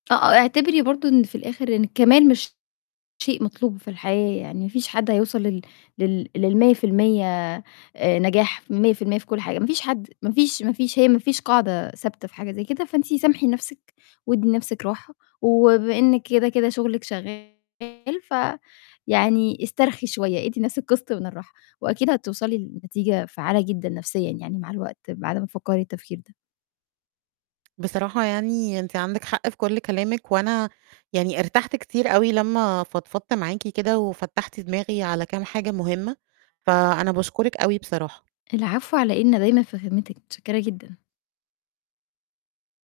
آه آه، اعتبري برضه إن في الآخر إن الكمال مش شيء مطلوب في الحياة، يعني ما فيش حد هيوصل لل لل لل100% آآ، نجاح، 100% في كُلّ حاجة، ما فيش حد، ما فيش، ما فيش، هي ما فيش قاعدة ثابتة في حاجة زي كده، فانتِ سامحي نفْسِك وادّي لنفْسِك راحة، وبما إنِّك كده، كده شغلِك شغال فيعني استرخي شوية، ادّي لنفْسِك قِسط من الراحة، وأكيد هتوصلي لنتيجة فعّالة جدًا نفسيًا يعني مع الوقت بعد ما تفكّري التفكير ده. بصراحة يعني أنتِ عندِك حق في كُلّ كلامِك، وأنا يعني ارتحت كتير أوي لمّا فضفضت معاكِ كده وفتّحتِ دماغي على كام حاجة مهمة، فأنا باشكرِك أوي بصراحة. العفو، على إيه؟ أنا دايمًا في خدمتِك، متشكرة جدًا.